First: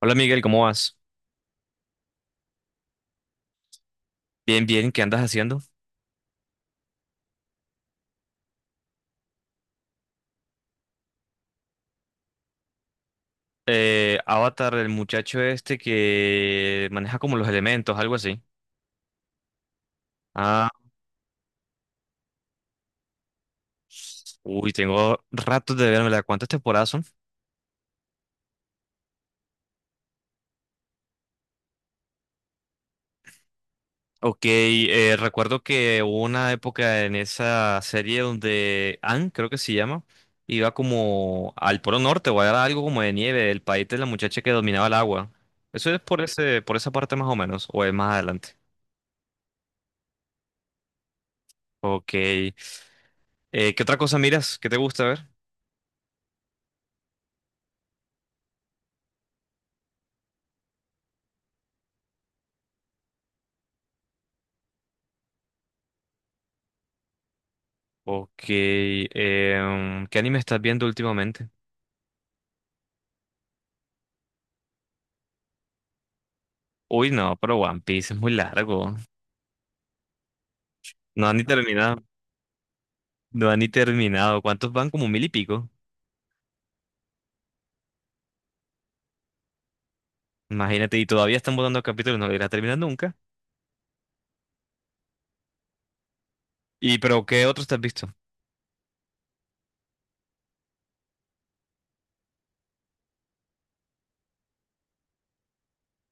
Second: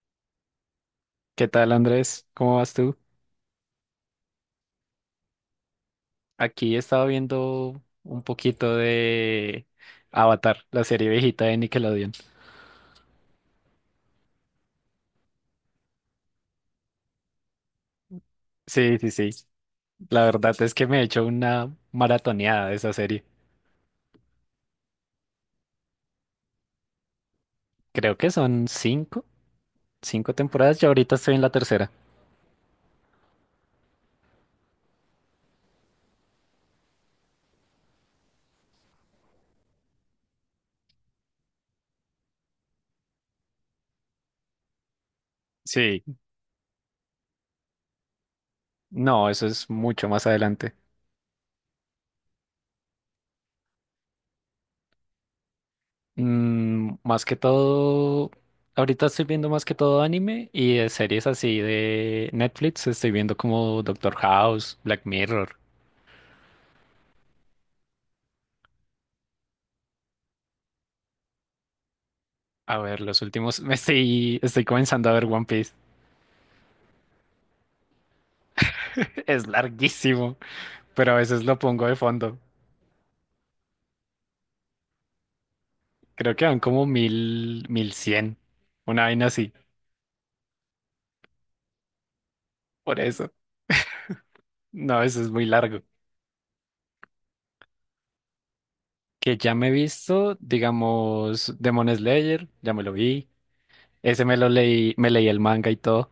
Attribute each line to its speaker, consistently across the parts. Speaker 1: Hola Miguel, ¿cómo vas?
Speaker 2: ¿Qué tal, Andrés? ¿Cómo vas tú?
Speaker 1: Bien, bien, ¿qué andas haciendo?
Speaker 2: Aquí he estado viendo un poquito de Avatar, la serie viejita de Nickelodeon.
Speaker 1: Avatar, el muchacho este que maneja como los elementos, algo así.
Speaker 2: Sí, sí, sí. La verdad
Speaker 1: Ah,
Speaker 2: es que me he hecho una maratoneada de esa serie.
Speaker 1: uy, tengo ratos de verme, ¿cuántas temporadas son?
Speaker 2: Creo que son cinco temporadas. Yo ahorita estoy en la tercera.
Speaker 1: Ok, recuerdo que hubo una época en esa serie donde Anne, creo que se llama, iba como al Polo Norte o era algo como de nieve, el país de la muchacha que dominaba el agua. Eso es
Speaker 2: Sí.
Speaker 1: por ese, por esa parte más o menos, o es más adelante.
Speaker 2: No, eso es mucho más adelante.
Speaker 1: Ok. ¿Qué otra cosa miras? ¿Qué te gusta ver?
Speaker 2: Más que todo, ahorita estoy viendo más que todo anime y de series así de Netflix. Estoy viendo como Doctor House, Black Mirror.
Speaker 1: Ok, ¿qué anime estás viendo últimamente?
Speaker 2: A ver, los últimos, estoy comenzando a ver One Piece.
Speaker 1: Uy, no, pero One Piece es muy largo.
Speaker 2: Es larguísimo, pero a
Speaker 1: No han
Speaker 2: veces
Speaker 1: ni
Speaker 2: lo pongo de
Speaker 1: terminado.
Speaker 2: fondo.
Speaker 1: No han ni terminado. ¿Cuántos van? Como mil y pico.
Speaker 2: Creo que van como 1000, 1100, una vaina así.
Speaker 1: Imagínate, y todavía están botando capítulos, no lo irá a terminar
Speaker 2: Por
Speaker 1: nunca.
Speaker 2: eso, no, eso es muy largo.
Speaker 1: ¿Y pero qué otros te has visto?
Speaker 2: Que ya me he visto, digamos, Demon Slayer, ya me lo vi. Ese me lo leí, me leí el manga y todo.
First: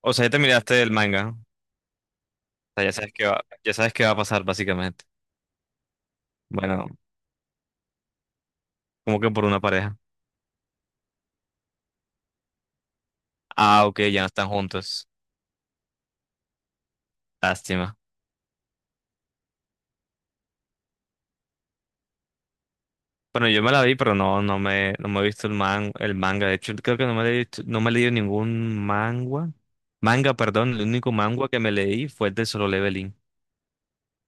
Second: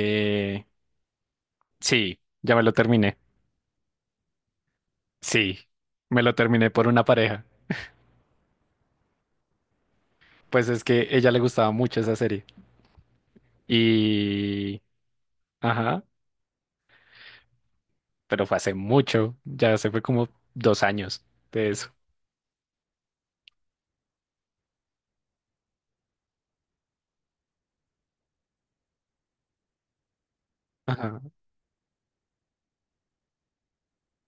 Speaker 1: O sea, ya te miraste el manga. O
Speaker 2: sí, ya me lo
Speaker 1: sea, ya sabes
Speaker 2: terminé.
Speaker 1: qué va, ya sabes qué va a pasar, básicamente.
Speaker 2: Sí, me lo terminé por
Speaker 1: Bueno,
Speaker 2: una pareja.
Speaker 1: como que por una pareja.
Speaker 2: Pues es que ella le gustaba mucho esa serie.
Speaker 1: Ah, ok, ya no están
Speaker 2: Y...
Speaker 1: juntos.
Speaker 2: Ajá.
Speaker 1: Lástima.
Speaker 2: Pero fue hace mucho, ya se fue como 2 años de eso.
Speaker 1: Bueno, yo me la vi, pero no me he visto el el manga. De hecho, creo que no me he leído ningún manga. Manga, perdón, el único
Speaker 2: Ajá.
Speaker 1: manga que me leí fue el de Solo Leveling.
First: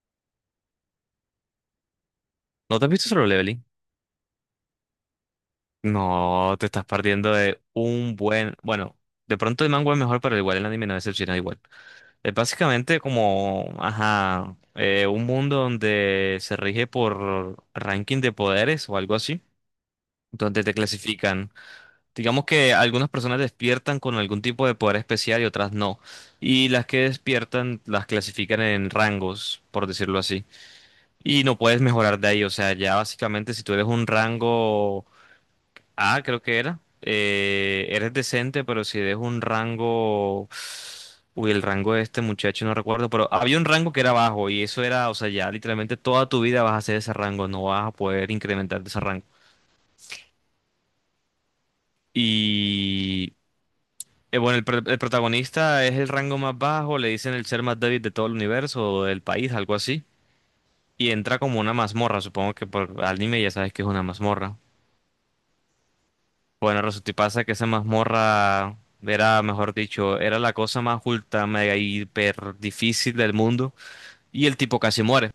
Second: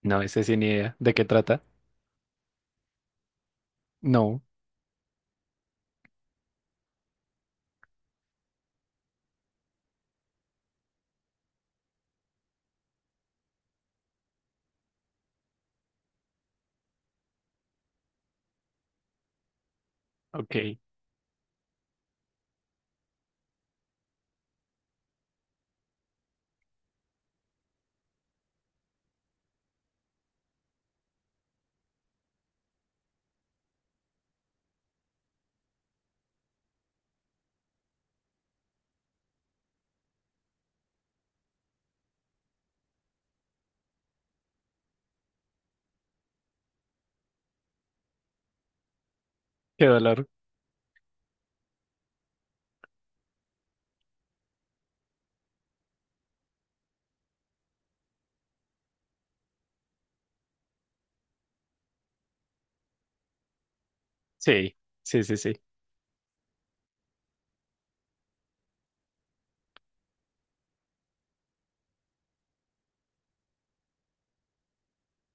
Speaker 2: No, ese sí ni idea. ¿De qué trata?
Speaker 1: ¿No te has visto Solo Leveling?
Speaker 2: No.
Speaker 1: No, te estás perdiendo de un buen. Bueno, de pronto el manga es mejor, pero igual el anime no decepciona igual. Es básicamente como, ajá, un mundo donde se rige por ranking de poderes o algo así, donde te
Speaker 2: Ok.
Speaker 1: clasifican. Digamos que algunas personas despiertan con algún tipo de poder especial y otras no. Y las que despiertan las clasifican en rangos, por decirlo así. Y no puedes mejorar de ahí. O sea, ya básicamente si tú eres un rango A, creo que era, eres decente, pero si eres un rango... Uy, el rango de este muchacho no recuerdo, pero había un rango que era bajo y eso era, o sea, ya literalmente toda tu vida vas a hacer ese rango, no vas a poder incrementar de ese rango.
Speaker 2: Qué dolor.
Speaker 1: Y bueno, el protagonista es el rango más bajo, le dicen el ser más débil de todo el universo o del país, algo así. Y entra como una mazmorra, supongo que por anime ya sabes que es una mazmorra.
Speaker 2: Sí, sí, sí, sí.
Speaker 1: Bueno, resulta y pasa que esa mazmorra era, mejor dicho, era la cosa más ultra, mega, hiper difícil del mundo. Y el tipo casi muere.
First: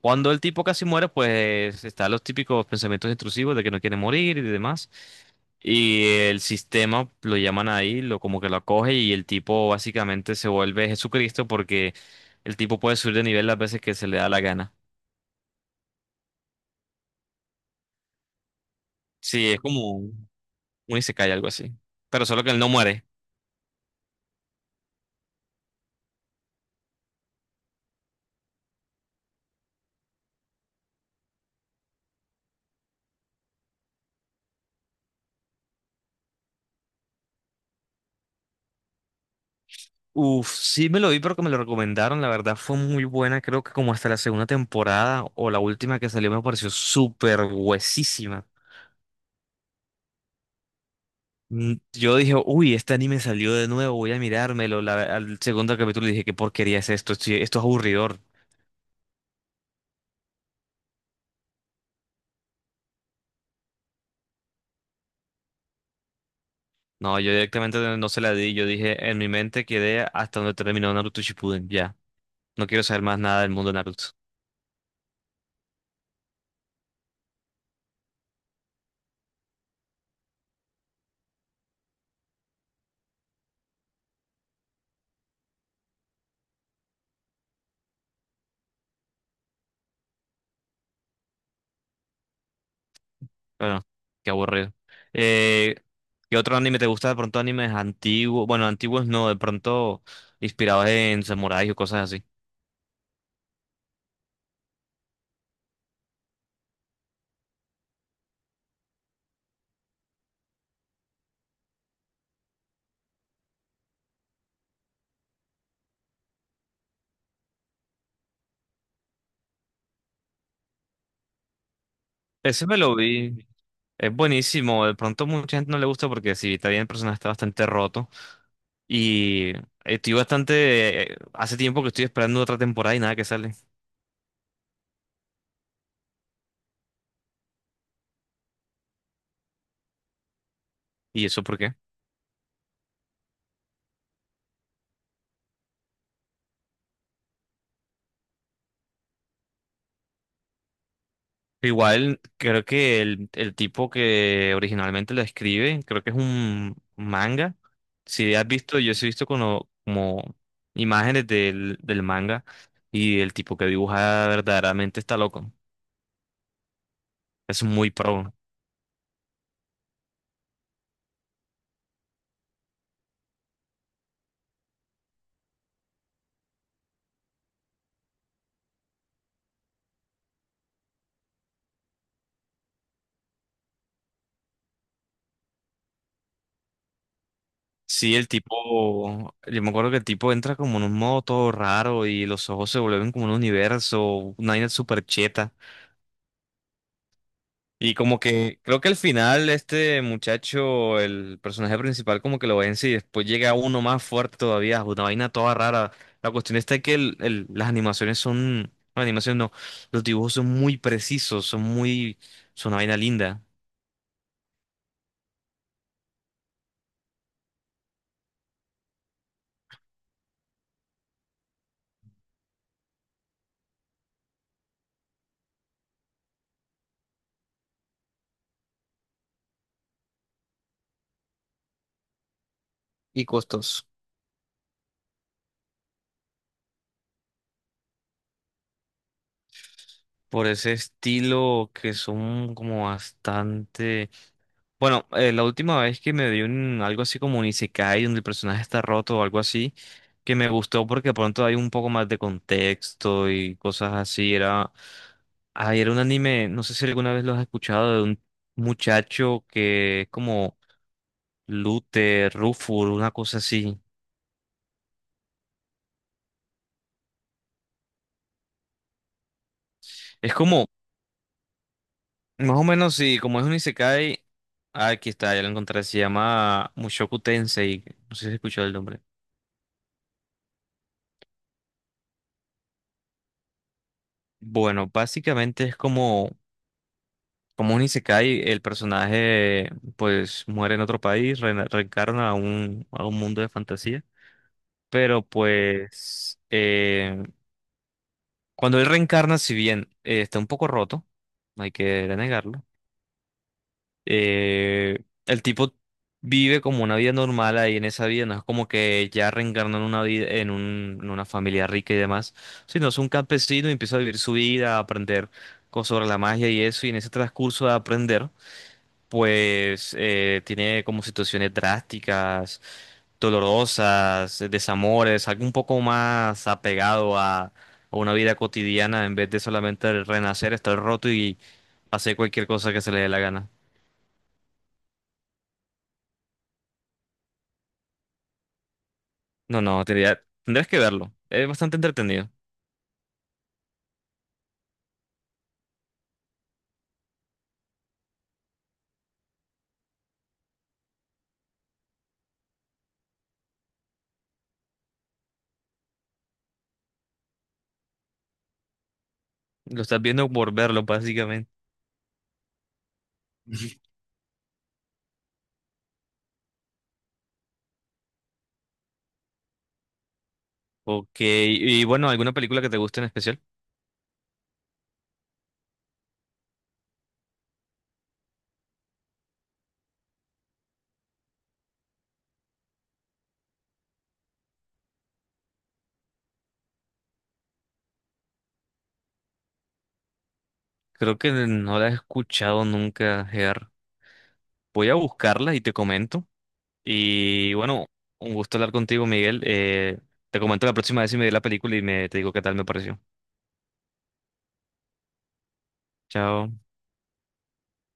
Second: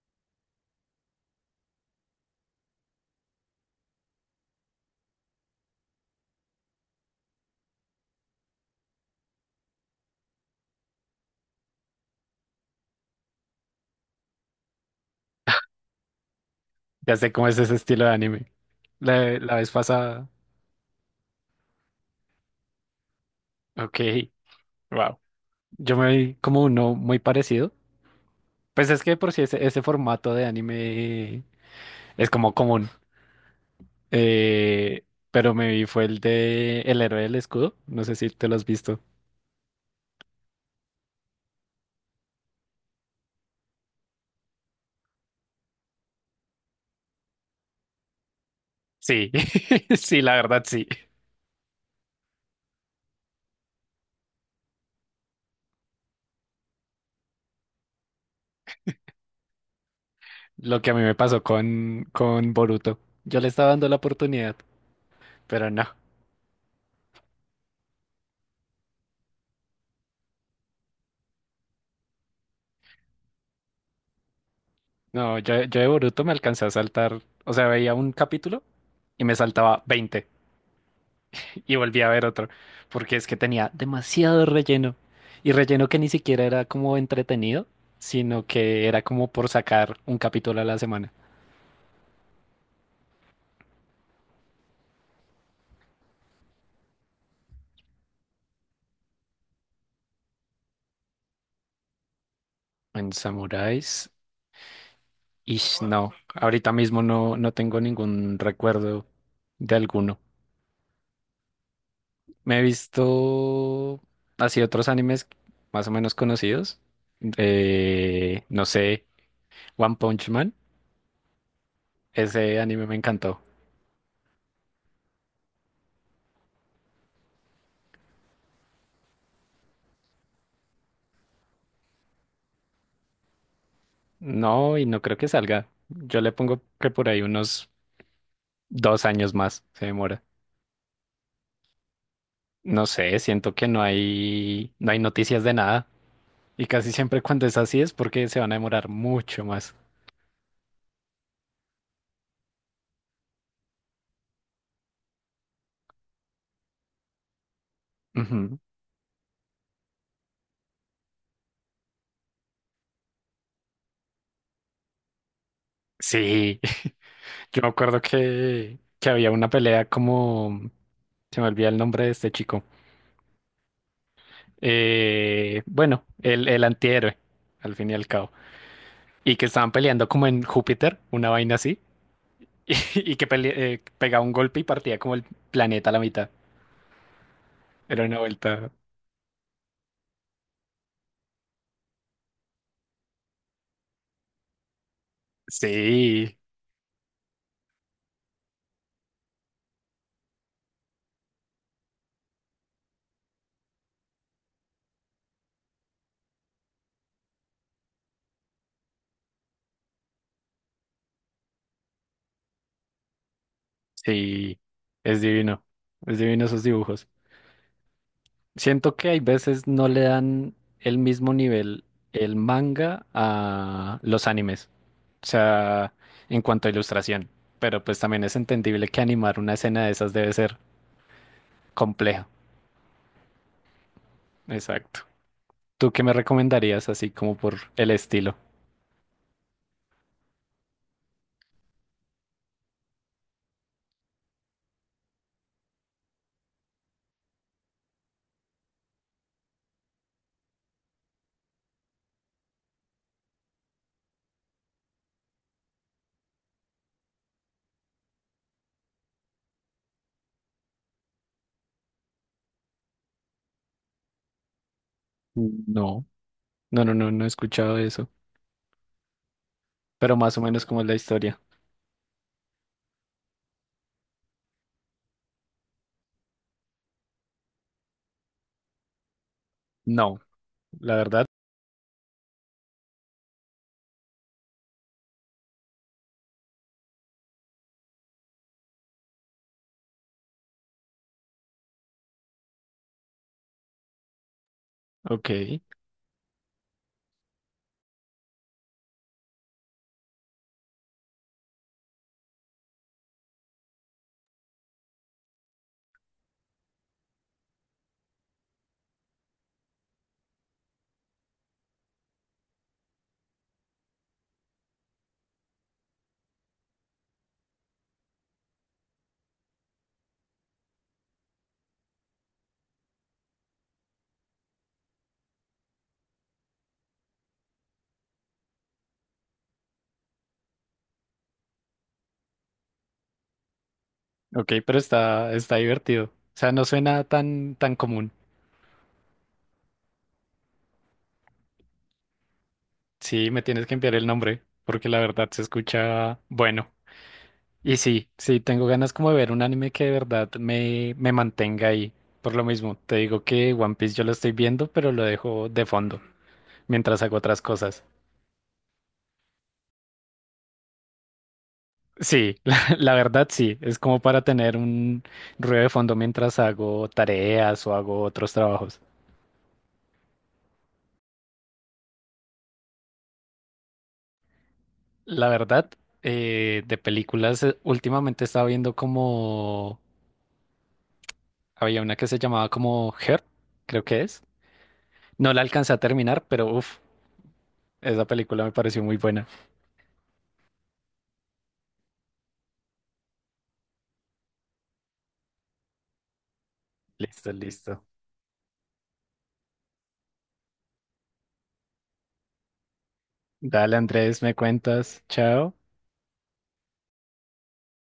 Speaker 1: Cuando el tipo casi muere, pues están los típicos pensamientos intrusivos de que no quiere morir y demás. Y el sistema lo llaman ahí, lo como que lo acoge y el tipo básicamente se vuelve Jesucristo porque el tipo puede subir de nivel las veces que se le da la gana.
Speaker 2: Ya sé cómo es ese estilo de anime. La,
Speaker 1: Sí,
Speaker 2: la
Speaker 1: es
Speaker 2: vez
Speaker 1: como
Speaker 2: pasada.
Speaker 1: un isekai, algo así. Pero solo que él no muere.
Speaker 2: Ok. Wow. Yo me vi como uno muy parecido. Pues es que de por si ese formato de anime es como común. Eh, pero me vi fue el de El héroe del escudo. No sé si te lo has visto.
Speaker 1: Uf, sí me lo vi, pero que me lo recomendaron. La verdad fue muy buena. Creo que como hasta la segunda temporada o la última que salió me pareció súper huesísima.
Speaker 2: Sí, sí, la verdad sí.
Speaker 1: Mm, yo dije, uy, este anime salió de nuevo, voy a mirármelo. Al segundo capítulo dije, ¿qué porquería es esto? Esto es aburridor.
Speaker 2: Lo que a mí me pasó con Boruto. Yo le estaba dando la oportunidad, pero no.
Speaker 1: No, yo directamente no se la di. Yo dije, en mi mente quedé hasta donde terminó Naruto Shippuden. Ya, no quiero saber más nada del mundo de Naruto.
Speaker 2: No, yo de Boruto me alcancé a saltar. O sea, veía un capítulo y me saltaba 20 y volvía a ver otro. Porque es que tenía demasiado relleno. Y relleno que ni siquiera era como entretenido, sino que era como por sacar un capítulo a la semana.
Speaker 1: Bueno, qué aburrido. Eh, ¿Qué otro anime te gusta? De pronto animes antiguos. Bueno, antiguos no, de pronto inspirados en samuráis o cosas así.
Speaker 2: En Samuráis, no. Ahorita mismo no, no tengo ningún recuerdo de alguno. Me he visto así otros animes más o menos conocidos. No sé, One Punch Man. Ese
Speaker 1: Ese me
Speaker 2: anime
Speaker 1: lo
Speaker 2: me encantó.
Speaker 1: vi. Es buenísimo, de pronto mucha gente no le gusta porque si está bien el personaje está bastante roto y estoy bastante, hace tiempo que estoy esperando otra temporada y nada que sale.
Speaker 2: No, y no creo que salga. Yo le pongo que por ahí unos 2 años más se demora.
Speaker 1: ¿Y eso por qué?
Speaker 2: No sé, siento que no hay noticias de nada. Y casi siempre cuando es así es porque se van a demorar mucho más.
Speaker 1: Igual creo que el tipo que originalmente lo escribe, creo que es un manga. Si has
Speaker 2: Ujú.
Speaker 1: visto, yo sí he visto como imágenes del manga y el tipo que dibuja verdaderamente está loco.
Speaker 2: Sí, yo
Speaker 1: Es
Speaker 2: me
Speaker 1: muy
Speaker 2: acuerdo
Speaker 1: pro.
Speaker 2: que había una pelea como. Se me olvida el nombre de este chico. Bueno, el antihéroe, al fin y al cabo. Y que estaban peleando como en Júpiter, una vaina así, y, pegaba un golpe y partía como el planeta a la mitad. Era
Speaker 1: Sí,
Speaker 2: una
Speaker 1: el
Speaker 2: vuelta.
Speaker 1: tipo, yo me acuerdo que el tipo entra como en un modo todo raro y los ojos se vuelven como un universo, una vaina súper cheta.
Speaker 2: Sí,
Speaker 1: Y como que creo que al final este muchacho, el personaje principal, como que lo vence y después llega uno más fuerte todavía, una vaina toda rara. La cuestión está que las animaciones son, no, animaciones no, los dibujos son muy precisos, son muy, son una vaina linda.
Speaker 2: sí, es divino. Es divino esos dibujos. Siento que hay veces no le dan el mismo nivel el manga a los animes. O sea, en cuanto a ilustración. Pero pues también es entendible que animar una escena de esas debe ser compleja.
Speaker 1: Y costos.
Speaker 2: Exacto. ¿Tú qué me recomendarías así como por el estilo?
Speaker 1: Por ese estilo que son como bastante... Bueno, la última vez que me vi un, algo así como un isekai donde el personaje está roto o algo así, que me gustó porque de pronto hay un poco más de contexto y cosas así, era... Ay, era un anime, no sé si alguna vez lo has escuchado, de un muchacho que es como Luther, Rufur, una cosa así.
Speaker 2: No, no, no, no, no he escuchado eso. Pero
Speaker 1: Es
Speaker 2: más o menos
Speaker 1: como,
Speaker 2: cómo es la historia.
Speaker 1: más o menos, sí, como es un isekai, ah, aquí está, ya lo encontré, se llama Mushoku Tensei, no sé si has escuchado el nombre.
Speaker 2: No, la verdad.
Speaker 1: Bueno, básicamente es como. Como un isekai, el personaje pues muere en otro país, reencarna a un mundo de fantasía. Pero
Speaker 2: Ok,
Speaker 1: pues cuando él reencarna, si bien está un poco roto, no hay que negarlo, eh, el tipo vive como una vida normal ahí en esa vida, no es como que ya reencarna en una vida, en una familia rica y demás, sino es un campesino y empieza a vivir su vida, a aprender cosas sobre la magia y eso, y en ese transcurso de aprender. Pues tiene como situaciones drásticas, dolorosas, desamores, algo un poco más apegado a una vida cotidiana en vez de solamente renacer, estar roto y hacer cualquier cosa que se le dé la gana.
Speaker 2: ok, pero está divertido. O sea, no suena tan, tan común.
Speaker 1: No, no, tendrías que verlo. Es bastante entretenido.
Speaker 2: Sí, me tienes que enviar el nombre, porque la verdad se escucha bueno. Y sí, sí, tengo ganas como de ver un anime que de verdad me mantenga ahí. Por lo mismo, te digo que One Piece yo lo estoy viendo, pero lo dejo de fondo mientras hago otras cosas.
Speaker 1: Lo estás viendo por verlo, básicamente.
Speaker 2: Sí, la verdad sí, es como para tener un ruido de fondo mientras hago tareas o hago otros trabajos.
Speaker 1: Ok, y bueno, ¿alguna película que te guste en especial?
Speaker 2: La verdad, de películas, últimamente estaba viendo como, había una que se llamaba como Her, creo que es. No la alcancé a terminar, pero uff, esa película me pareció muy buena.
Speaker 1: Creo que no la he escuchado nunca, Ger. Voy a buscarla y te comento.
Speaker 2: Listo,
Speaker 1: Y
Speaker 2: listo.
Speaker 1: bueno, un gusto hablar contigo, Miguel. Te comento la próxima vez si me vi la película y me te digo qué tal me pareció.
Speaker 2: Dale, Andrés, me cuentas. Chao.
Speaker 1: Chao.